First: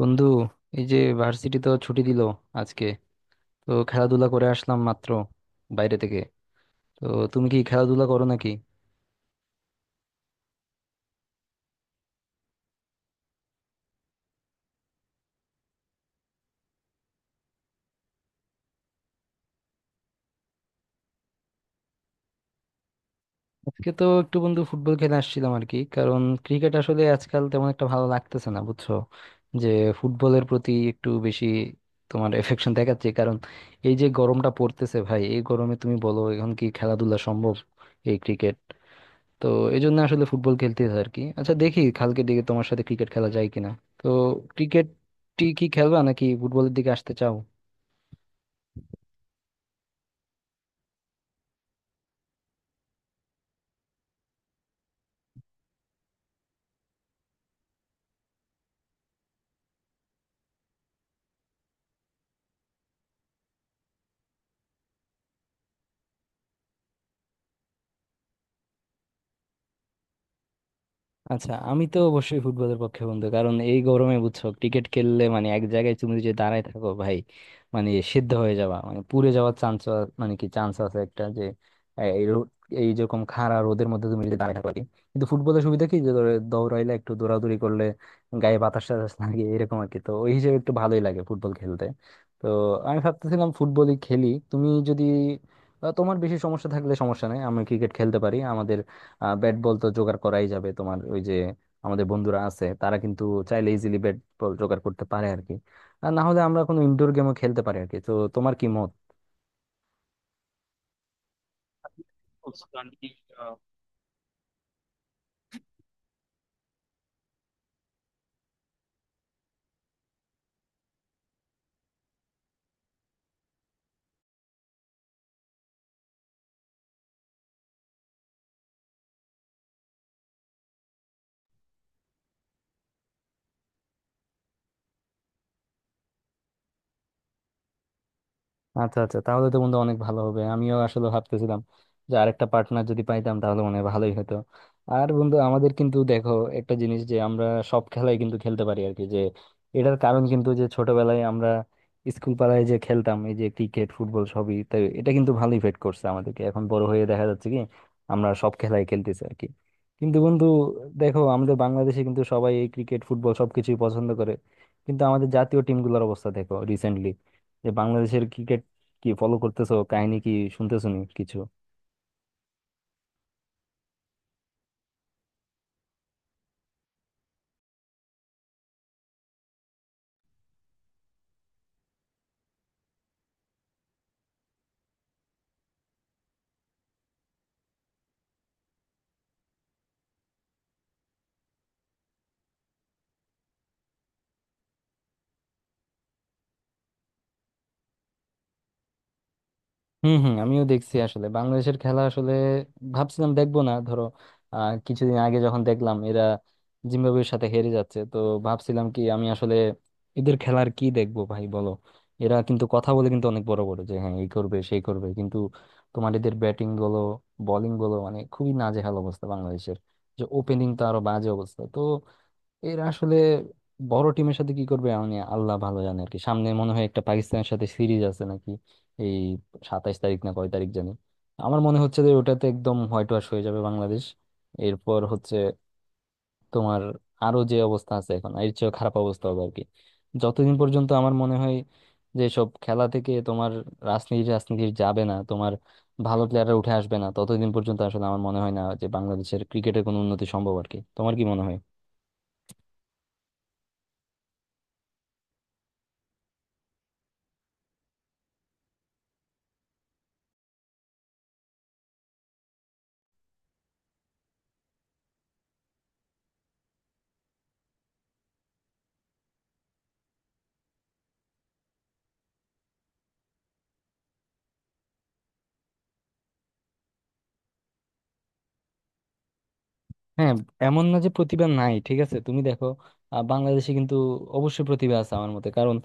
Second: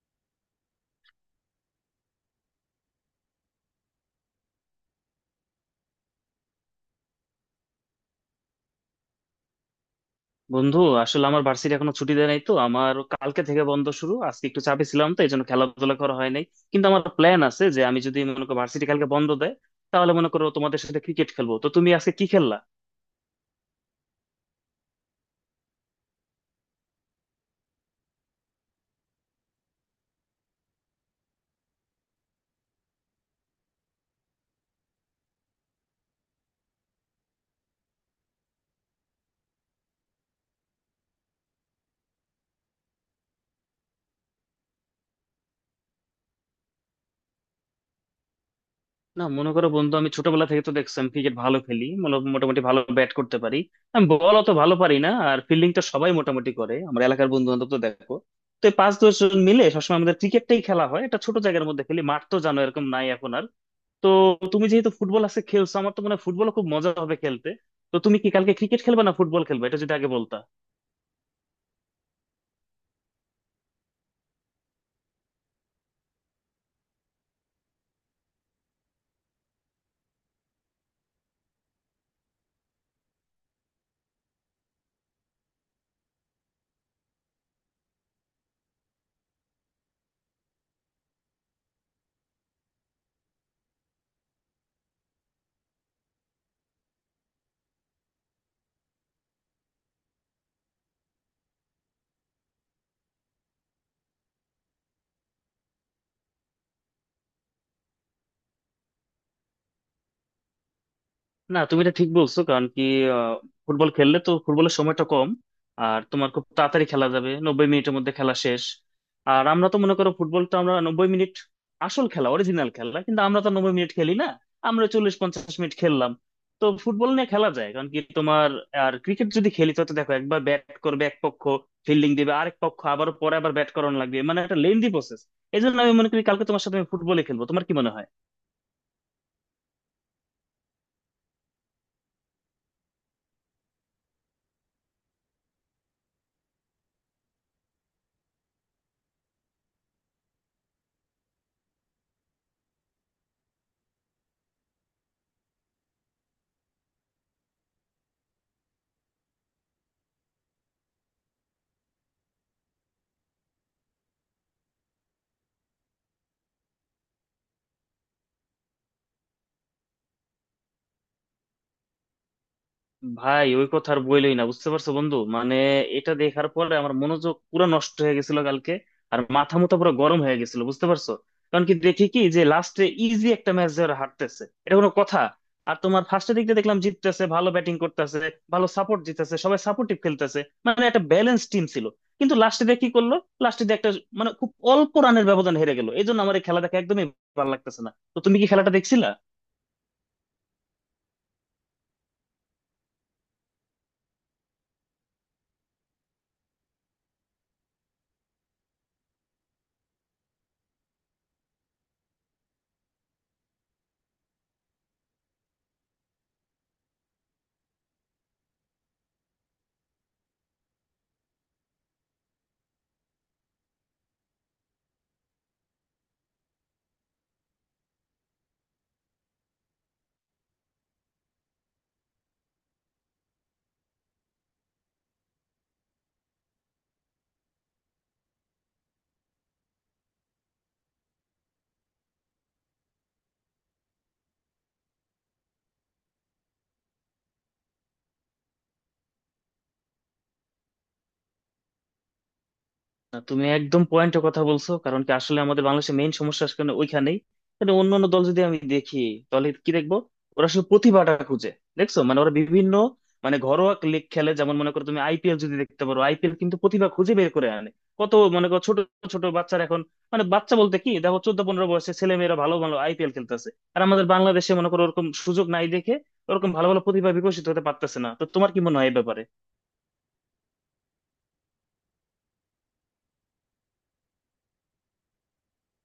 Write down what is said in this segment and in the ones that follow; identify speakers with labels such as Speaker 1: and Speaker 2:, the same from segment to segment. Speaker 1: বন্ধু, এই যে ভার্সিটি তো ছুটি দিল আজকে। তো খেলাধুলা করে আসলাম মাত্র বাইরে থেকে। তো তুমি কি খেলাধুলা করো নাকি?
Speaker 2: বন্ধু, আসলে আমার ভার্সিটি এখনো ছুটি দেয় নাই, তো আমার কালকে থেকে বন্ধ শুরু। আজকে একটু চাপে ছিলাম, তো এই জন্য খেলাধুলা করা হয় নাই। কিন্তু আমার প্ল্যান আছে যে আমি, যদি মনে করো ভার্সিটি কালকে বন্ধ দেয়, তাহলে মনে করো তোমাদের সাথে ক্রিকেট খেলবো। তো তুমি আজকে কি খেললা?
Speaker 1: আজকে তো একটু বন্ধু ফুটবল খেলে আসছিলাম আর কি। কারণ ক্রিকেট আসলে আজকাল তেমন একটা ভালো লাগতেছে না বুঝছো, যে ফুটবলের প্রতি একটু বেশি তোমার এফেকশন দেখাচ্ছে। কারণ এই যে গরমটা পড়তেছে ভাই, এই গরমে তুমি বলো এখন কি খেলাধুলা সম্ভব? এই ক্রিকেট, তো এই জন্য আসলে ফুটবল খেলতে হয় আর কি। আচ্ছা দেখি কালকের দিকে তোমার সাথে ক্রিকেট খেলা যায় কিনা। তো ক্রিকেট টি কি খেলবা নাকি ফুটবলের দিকে আসতে চাও?
Speaker 2: না, মনে করো বন্ধু, আমি ছোটবেলা থেকে তো দেখছি আমি ক্রিকেট ভালো খেলি, মোটামুটি ভালো ব্যাট করতে পারি। আমি বল অত ভালো পারি না, আর ফিল্ডিংটা সবাই মোটামুটি করে। আমার এলাকার বন্ধু বান্ধব তো দেখো, তো এই 5-10 জন মিলে সবসময় আমাদের ক্রিকেটটাই খেলা হয়। এটা ছোট জায়গার মধ্যে খেলি, মাঠ তো জানো এরকম নাই এখন আর। তো তুমি যেহেতু ফুটবল আজকে খেলছো, আমার তো মনে হয় ফুটবল খুব মজা হবে খেলতে। তো তুমি কি কালকে ক্রিকেট খেলবে না ফুটবল খেলবে, এটা যদি আগে বলতা।
Speaker 1: আচ্ছা আমি তো অবশ্যই ফুটবলের পক্ষে বন্ধু, কারণ এই গরমে বুঝছো ক্রিকেট খেললে মানে এক জায়গায় তুমি যদি দাঁড়ায় থাকো ভাই, মানে সিদ্ধ হয়ে যাওয়া মানে পুড়ে যাওয়ার চান্স, মানে কি চান্স আছে একটা যে এ- এই রো- এই যেরকম খাড়া রোদের মধ্যে তুমি যদি দাঁড়ায় থাকো আর কি। কিন্তু ফুটবলের সুবিধা কি, যে ধরো দৌড়াইলে একটু দৌড়াদৌড়ি করলে গায়ে বাতাস টাতাস লাগে এরকম আর কি। তো ওই হিসেবে একটু ভালোই লাগে ফুটবল খেলতে। তো আমি ভাবতেছিলাম ফুটবলই খেলি, তুমি যদি তোমার বেশি সমস্যা থাকলে সমস্যা নেই, আমি ক্রিকেট খেলতে পারি। আমাদের ব্যাট বল তো জোগাড় করাই যাবে, তোমার ওই যে আমাদের বন্ধুরা আছে তারা কিন্তু চাইলে ইজিলি ব্যাট বল জোগাড় করতে পারে আর কি। আর না হলে আমরা কোনো ইনডোর গেমও খেলতে পারি আর কি। তো তোমার কি মত?
Speaker 2: না, তুমি এটা ঠিক বলছো। কারণ কি, আহ, ফুটবল খেললে তো ফুটবলের সময়টা কম, আর তোমার খুব তাড়াতাড়ি খেলা যাবে। 90 মিনিটের মধ্যে খেলা শেষ। আর আমরা তো মনে করো ফুটবলটা, আমরা 90 মিনিট আসল খেলা, অরিজিনাল খেলা, কিন্তু আমরা তো 90 মিনিট খেলি না। আমরা 40-50 মিনিট খেললাম। তো ফুটবল নিয়ে খেলা যায়, কারণ কি তোমার। আর ক্রিকেট যদি খেলি, তো তো দেখো একবার ব্যাট করবে এক পক্ষ, ফিল্ডিং দিবে আরেক পক্ষ, আবার পরে আবার ব্যাট করানো লাগবে। মানে একটা লেন্দি প্রসেস। এই জন্য আমি মনে করি কালকে তোমার সাথে আমি ফুটবলে খেলবো। তোমার কি মনে হয়?
Speaker 1: আচ্ছা আচ্ছা, তাহলে তো বন্ধু অনেক ভালো হবে। আমিও আসলে ভাবতেছিলাম যে আরেকটা পার্টনার যদি পাইতাম তাহলে মনে হয় ভালোই হতো। আর বন্ধু, আমাদের কিন্তু দেখো একটা জিনিস, যে আমরা সব খেলাই কিন্তু খেলতে পারি আর কি। যে এটার কারণ কিন্তু, যে ছোটবেলায় আমরা স্কুল পাড়ায় যে খেলতাম এই যে ক্রিকেট ফুটবল সবই, তাই এটা কিন্তু ভালো ইফেক্ট করছে আমাদেরকে। এখন বড় হয়ে দেখা যাচ্ছে কি আমরা সব খেলাই খেলতেছি আর কি। কিন্তু বন্ধু দেখো, আমাদের বাংলাদেশে কিন্তু সবাই এই ক্রিকেট ফুটবল সবকিছুই পছন্দ করে, কিন্তু আমাদের জাতীয় টিমগুলোর অবস্থা দেখো রিসেন্টলি যে বাংলাদেশের, কি ফলো করতেছো, কাহিনী কি, শুনতেছো নি কিছু?
Speaker 2: ভাই, ওই কথা আর বইলই না। বুঝতে পারছো বন্ধু, মানে এটা দেখার পরে আমার মনোযোগ পুরো নষ্ট হয়ে গেছিল কালকে। আর মাথা মুথা পুরো গরম হয়ে গেছিল, বুঝতে পারছো। কারণ কি দেখি, কি যে লাস্টে ইজি একটা ম্যাচ ধরে হারতেছে, এটা কোনো কথা? আর তোমার ফার্স্টের দিকটা দেখলাম জিততেছে, ভালো ব্যাটিং করতেছে, ভালো সাপোর্ট জিতেছে, সবাই সাপোর্টিভ খেলতেছে। মানে একটা ব্যালেন্স টিম ছিল। কিন্তু লাস্টে দিয়ে কি করলো, লাস্টে দিয়ে একটা, মানে খুব অল্প রানের ব্যবধান হেরে গেল। এই জন্য আমার এই খেলা দেখা একদমই ভালো লাগতেছে না। তো তুমি কি খেলাটা দেখছিলা?
Speaker 1: হুম হুম, আমিও দেখছি আসলে বাংলাদেশের খেলা। আসলে ভাবছিলাম দেখবো না ধরো, কিছুদিন আগে যখন দেখলাম এরা জিম্বাবুয়ের সাথে হেরে যাচ্ছে, তো ভাবছিলাম কি আমি আসলে এদের খেলার কি দেখবো ভাই বলো। এরা কিন্তু কথা বলে কিন্তু অনেক বড় বড়, যে হ্যাঁ এই করবে সেই করবে, কিন্তু তোমার এদের ব্যাটিং বলো বোলিং বলো মানে খুবই নাজেহাল অবস্থা বাংলাদেশের। যে ওপেনিং তো আরো বাজে অবস্থা। তো এরা আসলে বড় টিমের সাথে কি করবে মানে আল্লাহ ভালো জানে আর কি। সামনে মনে হয় একটা পাকিস্তানের সাথে সিরিজ আছে নাকি, এই 27 তারিখ না কয় তারিখ জানি। আমার মনে হচ্ছে যে ওটাতে একদম হোয়াইট ওয়াশ হয়ে যাবে বাংলাদেশ। এরপর হচ্ছে তোমার আরো যে অবস্থা আছে এখন এর চেয়ে খারাপ অবস্থা হবে আর কি। যতদিন পর্যন্ত আমার মনে হয় যে সব খেলা থেকে তোমার রাজনীতি রাজনীতি যাবে না, তোমার ভালো প্লেয়াররা উঠে আসবে না, ততদিন পর্যন্ত আসলে আমার মনে হয় না যে বাংলাদেশের ক্রিকেটের কোনো উন্নতি সম্ভব আর কি। তোমার কি মনে হয়?
Speaker 2: না, তুমি একদম পয়েন্টের কথা বলছো। কারণ কি, আসলে আমাদের বাংলাদেশের মেইন সমস্যা আসলে ওইখানেই। মানে অন্য অন্য দল যদি আমি দেখি, তাহলে কি দেখবো? ওরা শুধু প্রতিভাটা খুঁজে দেখছো। মানে ওরা বিভিন্ন, মানে ঘরোয়া লিগ খেলে। যেমন মনে করো তুমি আইপিএল যদি দেখতে পারো, আইপিএল কিন্তু প্রতিভা খুঁজে বের করে আনে। কত মনে করো ছোট ছোট বাচ্চারা এখন, মানে বাচ্চা বলতে কি দেখো, 14-15 বয়সে ছেলে মেয়েরা ভালো ভালো আইপিএল খেলতেছে। আর আমাদের বাংলাদেশে মনে করো ওরকম সুযোগ নাই দেখে ওরকম ভালো ভালো প্রতিভা বিকশিত হতে পারতেছে না। তো তোমার কি মনে হয় এই ব্যাপারে?
Speaker 1: হ্যাঁ, এমন না যে প্রতিভা নাই, ঠিক আছে তুমি দেখো বাংলাদেশে কিন্তু অবশ্যই প্রতিভা আছে আমার মতে। কারণ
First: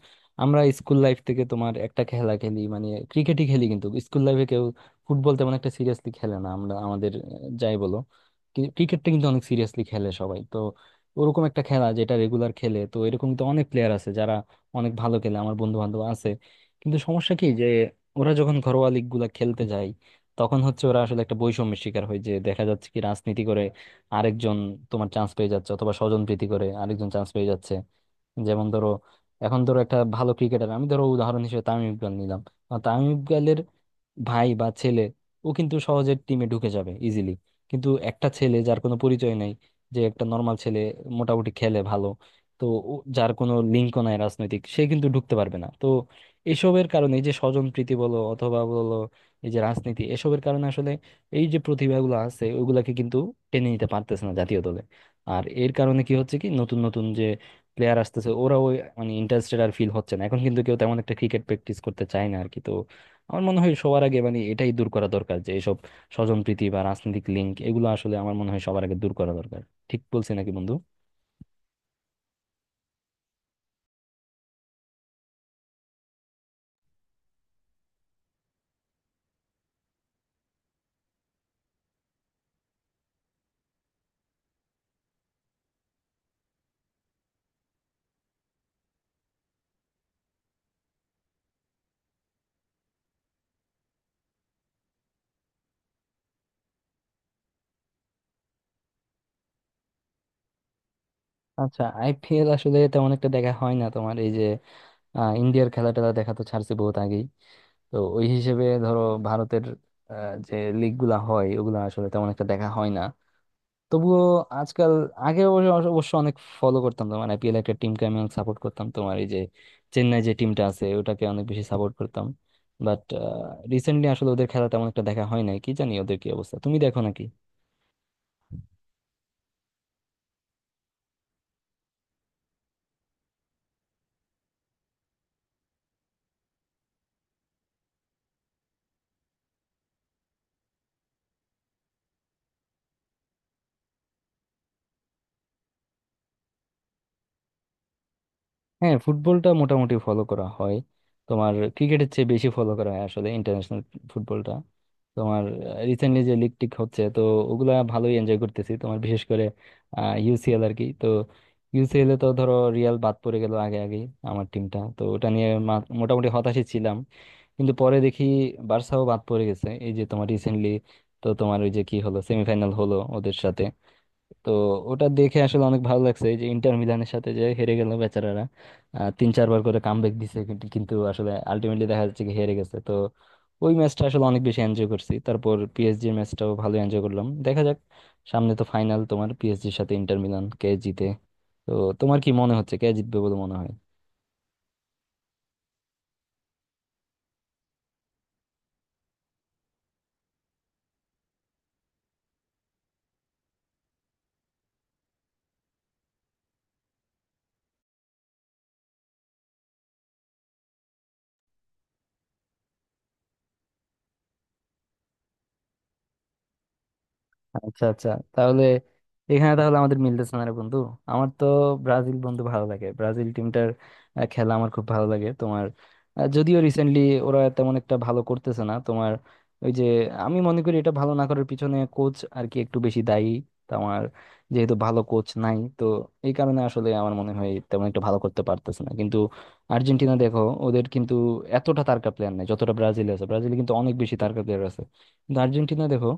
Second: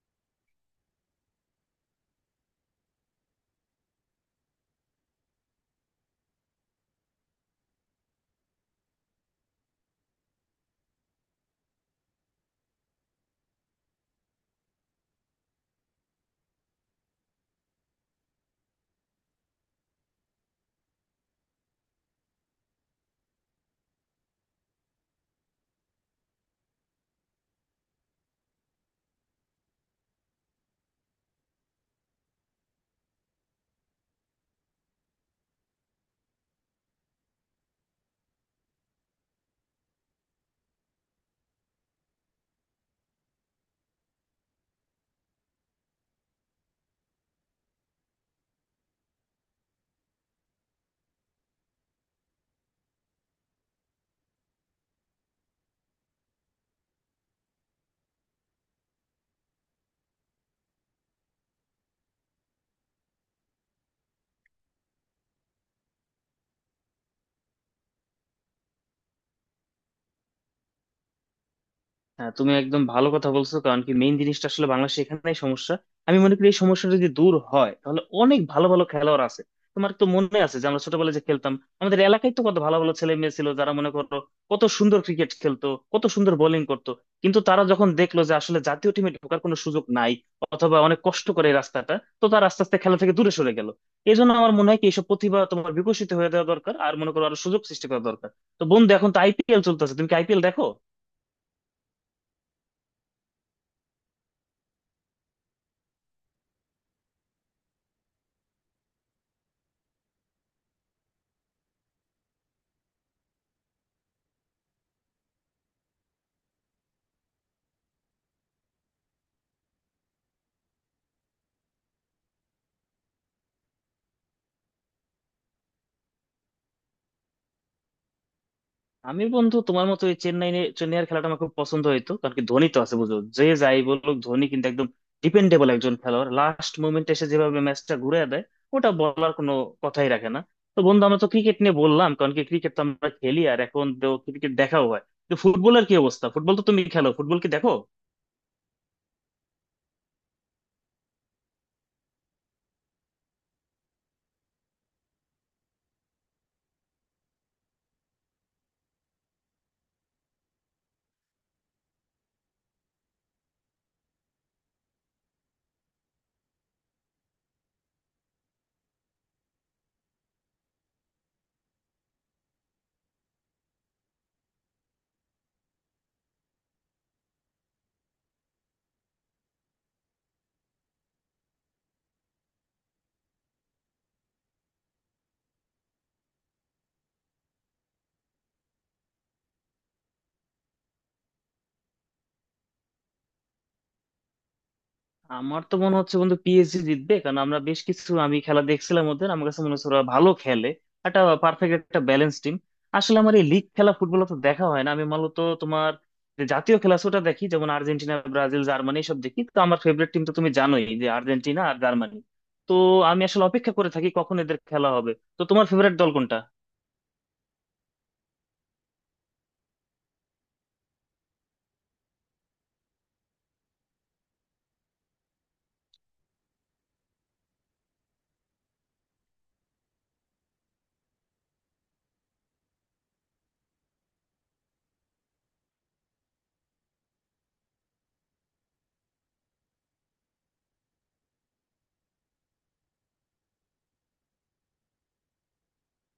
Speaker 1: আমরা স্কুল লাইফ থেকে তোমার একটা খেলা খেলি মানে ক্রিকেটই খেলি, কিন্তু স্কুল লাইফে কেউ ফুটবল তেমন একটা সিরিয়াসলি খেলে না। আমরা আমাদের যাই বলো ক্রিকেটটা কিন্তু অনেক সিরিয়াসলি খেলে সবাই। তো ওরকম একটা খেলা যেটা রেগুলার খেলে, তো এরকম তো অনেক প্লেয়ার আছে যারা অনেক ভালো খেলে, আমার বন্ধু বান্ধব আছে। কিন্তু সমস্যা কি, যে ওরা যখন ঘরোয়া লিগ গুলা খেলতে যায়, তখন হচ্ছে ওরা আসলে একটা বৈষম্যের শিকার হয়। যে দেখা যাচ্ছে কি রাজনীতি করে আরেকজন তোমার চান্স পেয়ে যাচ্ছে, অথবা স্বজন প্রীতি করে আরেকজন চান্স পেয়ে যাচ্ছে। যেমন ধরো এখন ধরো একটা ভালো ক্রিকেটার আমি ধরো উদাহরণ হিসেবে তামিম ইকবাল নিলাম। তামিম ইকবালের ভাই বা ছেলে, ও কিন্তু সহজে টিমে ঢুকে যাবে ইজিলি। কিন্তু একটা ছেলে যার কোনো পরিচয় নাই, যে একটা নর্মাল ছেলে মোটামুটি খেলে ভালো, তো যার কোনো লিঙ্কও নাই রাজনৈতিক, সে কিন্তু ঢুকতে পারবে না। তো এসবের কারণে, এই যে স্বজনপ্রীতি বলো অথবা বলো এই যে রাজনীতি, এসবের কারণে আসলে এই যে প্রতিভাগুলো আছে ওগুলাকে কিন্তু টেনে নিতে পারতেছে না জাতীয় দলে। আর এর কারণে কি হচ্ছে কি, নতুন নতুন যে প্লেয়ার আসতেছে ওরাও মানে ইন্টারেস্টেড আর ফিল হচ্ছে না। এখন কিন্তু কেউ তেমন একটা ক্রিকেট প্র্যাকটিস করতে চায় না আর কি। তো আমার মনে হয় সবার আগে মানে এটাই দূর করা দরকার, যে এইসব স্বজনপ্রীতি বা রাজনৈতিক লিঙ্ক, এগুলো আসলে আমার মনে হয় সবার আগে দূর করা দরকার। ঠিক বলছি নাকি বন্ধু?
Speaker 2: হ্যাঁ, তুমি একদম ভালো কথা বলছো। কারণ কি, মেইন জিনিসটা আসলে বাংলাদেশে এখানেই সমস্যা। আমি মনে করি এই সমস্যাটা যদি দূর হয়, তাহলে অনেক ভালো ভালো খেলোয়াড় আছে। তোমার তো মনে আছে যে আমরা ছোটবেলায় যে খেলতাম, আমাদের এলাকায় তো কত ভালো ভালো ছেলে মেয়ে ছিল, যারা মনে করো কত সুন্দর ক্রিকেট খেলতো, কত সুন্দর বোলিং করতো। কিন্তু তারা যখন দেখলো যে আসলে জাতীয় টিমে ঢোকার কোনো সুযোগ নাই, অথবা অনেক কষ্ট করে এই রাস্তাটা, তো তারা আস্তে আস্তে খেলা থেকে দূরে সরে গেল। এই জন্য আমার মনে হয় কি, এইসব প্রতিভা তোমার বিকশিত হয়ে দেওয়া দরকার, আর মনে করো আরো সুযোগ সৃষ্টি করা দরকার। তো বন্ধু, এখন তো আইপিএল চলতেছে, তুমি কি আইপিএল দেখো?
Speaker 1: আচ্ছা আইপিএল আসলে তেমন একটা দেখা হয় না। তোমার এই যে ইন্ডিয়ার খেলা টেলা দেখা তো ছাড়ছে বহুত আগেই। তো ওই হিসেবে ধরো ভারতের আহ, যে লিগ গুলা হয় ওগুলো আসলে তেমন একটা দেখা হয় না। তবুও আজকাল আগে অবশ্য অবশ্য অনেক ফলো করতাম। তোমার আইপিএল একটা টিমকে আমি অনেক সাপোর্ট করতাম, তোমার এই যে চেন্নাই যে টিমটা আছে ওটাকে অনেক বেশি সাপোর্ট করতাম। বাট রিসেন্টলি আসলে ওদের খেলা তেমন একটা দেখা হয় নাই। কি জানি ওদের কি অবস্থা, তুমি দেখো নাকি?
Speaker 2: আমি বন্ধু তোমার মতো এই চেন্নাইয়ের খেলাটা আমার খুব পছন্দ হইতো। কারণ কি, ধোনি তো আছে। বুঝো যে, যাই বলুক, ধোনি কিন্তু একদম ডিপেন্ডেবল একজন খেলোয়াড়। লাস্ট মোমেন্টে এসে যেভাবে ম্যাচটা ঘুরে দেয়, ওটা বলার কোনো কথাই রাখে না। তো বন্ধু, আমরা তো ক্রিকেট নিয়ে বললাম, কারণ কি ক্রিকেট তো আমরা খেলি, আর এখন ক্রিকেট দেখাও হয়। তো ফুটবলের কি অবস্থা? ফুটবল তো তুমি খেলো, ফুটবল কি দেখো?
Speaker 1: হ্যাঁ ফুটবলটা মোটামুটি ফলো করা হয়। তোমার ক্রিকেটের চেয়ে বেশি ফলো করা হয় আসলে ইন্টারন্যাশনাল ফুটবলটা। তোমার রিসেন্টলি যে লিগ টিক হচ্ছে, তো ওগুলা ভালোই এনজয় করতেছি। তোমার বিশেষ করে ইউসিএল আর কি। তো ইউসিএল এ তো ধরো রিয়াল বাদ পড়ে গেল আগে আগে। আমার টিমটা তো, ওটা নিয়ে মোটামুটি হতাশই ছিলাম। কিন্তু পরে দেখি বার্সাও বাদ পড়ে গেছে এই যে তোমার রিসেন্টলি। তো তোমার ওই যে কি হলো সেমিফাইনাল হলো ওদের সাথে। তো ওটা দেখে আসলে অনেক ভালো লাগছে, এই যে ইন্টার মিলানের সাথে যে হেরে গেল বেচারারা। 3-4 বার করে কামব্যাক দিছে কিন্তু, আসলে আলটিমেটলি দেখা যাচ্ছে কি হেরে গেছে। তো ওই ম্যাচটা আসলে অনেক বেশি এনজয় করছি। তারপর পিএসজি এর ম্যাচটাও ভালো এনজয় করলাম। দেখা যাক, সামনে তো ফাইনাল তোমার পিএসজির সাথে ইন্টার মিলান, কে জিতে। তো তোমার কি মনে হচ্ছে কে জিতবে বলে মনে হয়?
Speaker 2: আমার তো মনে হচ্ছে বন্ধু পিএসজি জিতবে। কারণ আমরা বেশ কিছু, আমি খেলা দেখছিলাম ওদের, আমার কাছে মনে হচ্ছে ওরা ভালো খেলে। একটা পারফেক্ট একটা ব্যালেন্স টিম। আসলে আমার এই লিগ খেলা ফুটবল তো দেখা হয় না। আমি মূলত তোমার যে জাতীয় খেলা আছে ওটা দেখি, যেমন আর্জেন্টিনা, ব্রাজিল, জার্মানি সব দেখি। তো আমার ফেভারিট টিম তো তুমি জানোই যে আর্জেন্টিনা আর জার্মানি। তো আমি আসলে অপেক্ষা করে থাকি কখন এদের খেলা হবে। তো তোমার ফেভারিট দল কোনটা?
Speaker 1: আচ্ছা আচ্ছা, তাহলে এখানে তাহলে আমাদের মিলতেছে না রে বন্ধু। আমার তো ব্রাজিল বন্ধু ভালো লাগে, ব্রাজিল টিমটার খেলা আমার খুব ভালো লাগে। তোমার যদিও রিসেন্টলি ওরা তেমন একটা ভালো করতেছে না। তোমার ওই যে আমি মনে করি এটা ভালো না করার পিছনে কোচ আর কি একটু বেশি দায়ী। তোমার যেহেতু ভালো কোচ নাই, তো এই কারণে আসলে আমার মনে হয় তেমন একটা ভালো করতে পারতেছে না। কিন্তু আর্জেন্টিনা দেখো, ওদের কিন্তু এতটা তারকা প্লেয়ার নাই যতটা ব্রাজিল আছে। ব্রাজিলে কিন্তু অনেক বেশি তারকা প্লেয়ার আছে। কিন্তু আর্জেন্টিনা দেখো,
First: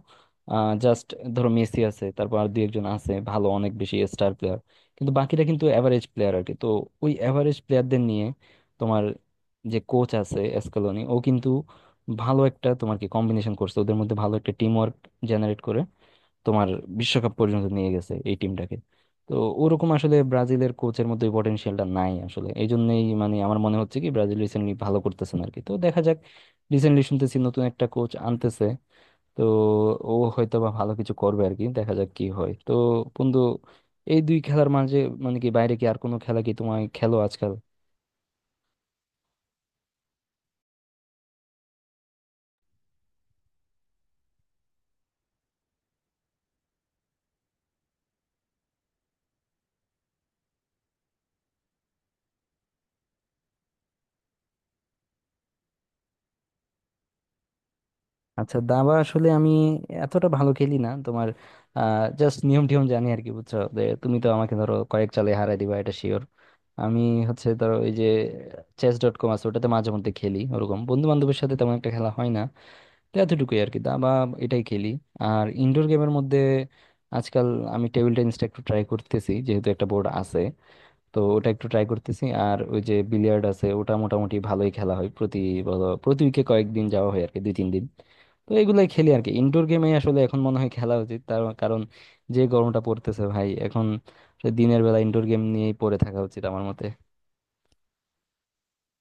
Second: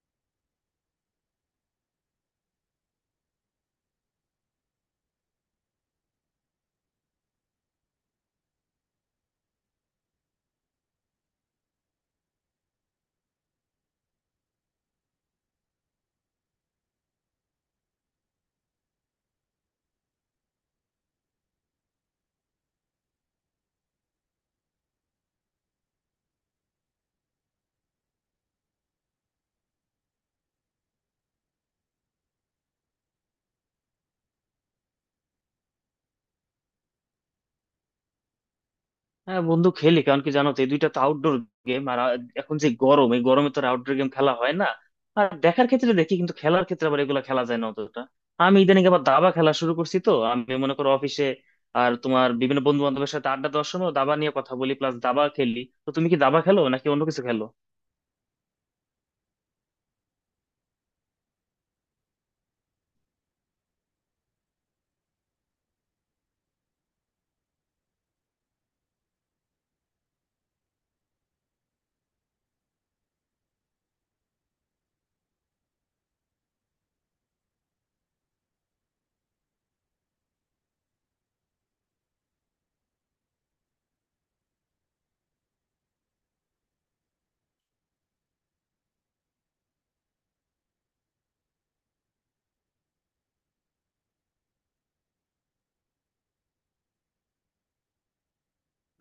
Speaker 1: জাস্ট ধরো মেসি আছে, তারপর আর দুই একজন আছে ভালো, অনেক বেশি স্টার প্লেয়ার। কিন্তু বাকিরা কিন্তু এভারেজ প্লেয়ার আর কি। তো ওই এভারেজ প্লেয়ারদের নিয়ে তোমার যে কোচ আছে এসকালোনি, ও কিন্তু ভালো একটা তোমার কি কম্বিনেশন করছে। ওদের মধ্যে ভালো একটা টিম ওয়ার্ক জেনারেট করে তোমার বিশ্বকাপ পর্যন্ত নিয়ে গেছে এই টিমটাকে। তো ওরকম আসলে ব্রাজিলের কোচের মধ্যে পটেনশিয়ালটা নাই আসলে, এই জন্যই মানে আমার মনে হচ্ছে কি ব্রাজিল রিসেন্টলি ভালো করতেছে না আর কি। তো দেখা যাক, রিসেন্টলি শুনতেছি নতুন একটা কোচ আনতেছে। তো ও হয়তো বা ভালো কিছু করবে আর কি, দেখা যাক কি হয়। তো বন্ধু, এই দুই খেলার মাঝে মানে কি বাইরে কি আর কোনো খেলা কি তোমায় খেলো আজকাল?
Speaker 2: হ্যাঁ বন্ধু, খেলি। কারণ কি, জানো তো এই দুইটা তো আউটডোর গেম, আর এখন যে গরম, এই গরমে তো আর আউটডোর গেম খেলা হয় না। আর দেখার ক্ষেত্রে দেখি, কিন্তু খেলার ক্ষেত্রে আবার এগুলো খেলা যায় না অতটা। আমি ইদানিং আবার দাবা খেলা শুরু করছি। তো আমি মনে করো অফিসে আর তোমার বিভিন্ন বন্ধু বান্ধবের সাথে আড্ডা দেওয়ার সময় দাবা নিয়ে কথা বলি, প্লাস দাবা খেলি। তো তুমি কি দাবা খেলো নাকি অন্য কিছু খেলো?
Speaker 1: আচ্ছা দাবা আসলে আমি এতটা ভালো খেলি না। তোমার জাস্ট নিয়ম টিয়ম জানি আর কি বুঝছো, যে তুমি তো আমাকে ধরো কয়েক চালে হারাই দিবা এটা শিওর। আমি হচ্ছে ধরো ওই যে চেস ডট কম আছে ওটাতে মাঝে মধ্যে খেলি। ওরকম বন্ধু বান্ধবের সাথে তেমন একটা খেলা হয় না। তো এতটুকুই আর কি দাবা, এটাই খেলি। আর ইনডোর গেমের মধ্যে আজকাল আমি টেবিল টেনিসটা একটু ট্রাই করতেছি যেহেতু একটা বোর্ড আছে, তো ওটা একটু ট্রাই করতেছি। আর ওই যে বিলিয়ার্ড আছে ওটা মোটামুটি ভালোই খেলা হয় প্রতি প্রতি উইকে কয়েকদিন যাওয়া হয় আর কি, 2-3 দিন। তো এগুলাই খেলি আর কি। ইনডোর গেমে আসলে এখন মনে হয় খেলা উচিত, তার কারণ যে গরমটা পড়তেছে ভাই এখন। দিনের বেলা ইনডোর গেম নিয়েই পড়ে থাকা উচিত আমার মতে।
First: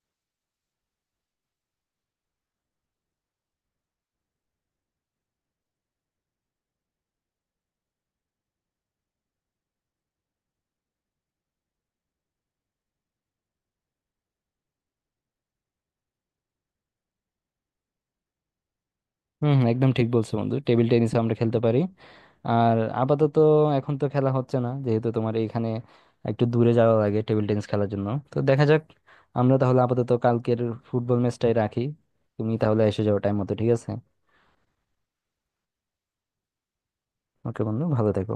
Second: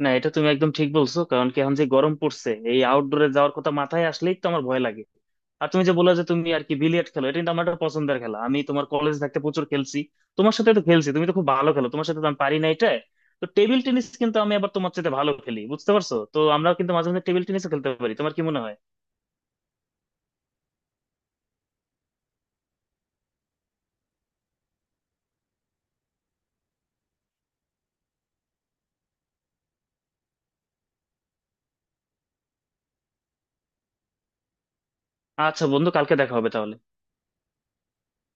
Speaker 2: না, এটা তুমি একদম ঠিক বলছো। কারণ কি, এখন যে গরম পড়ছে, এই আউটডোরে যাওয়ার কথা মাথায় আসলেই তো আমার ভয় লাগে। আর তুমি যে বললে যে তুমি আর কি বিলিয়ার্ড খেলো, এটা কিন্তু আমার একটা পছন্দের খেলা। আমি তোমার কলেজ থাকতে প্রচুর খেলছি, তোমার সাথে তো খেলছি। তুমি তো খুব ভালো খেলো, তোমার সাথে তো আমি পারি না এটা। তো টেবিল টেনিস কিন্তু আমি আবার তোমার সাথে ভালো খেলি, বুঝতে পারছো। তো আমরা কিন্তু মাঝে মাঝে টেবিল টেনিসও খেলতে পারি। তোমার কি মনে হয়?
Speaker 1: হুম হুম, একদম ঠিক বলছো বন্ধু, টেবিল টেনিস আমরা খেলতে পারি। আর আপাতত এখন তো খেলা হচ্ছে না যেহেতু তোমার এইখানে একটু দূরে যাওয়া লাগে টেবিল টেনিস খেলার জন্য। তো দেখা যাক, আমরা তাহলে আপাতত কালকের ফুটবল ম্যাচটাই রাখি। তুমি তাহলে এসে যাও টাইম মতো, ঠিক আছে?
Speaker 2: আচ্ছা বন্ধু, কালকে দেখা হবে তাহলে।
Speaker 1: ওকে বন্ধু, ভালো থেকো।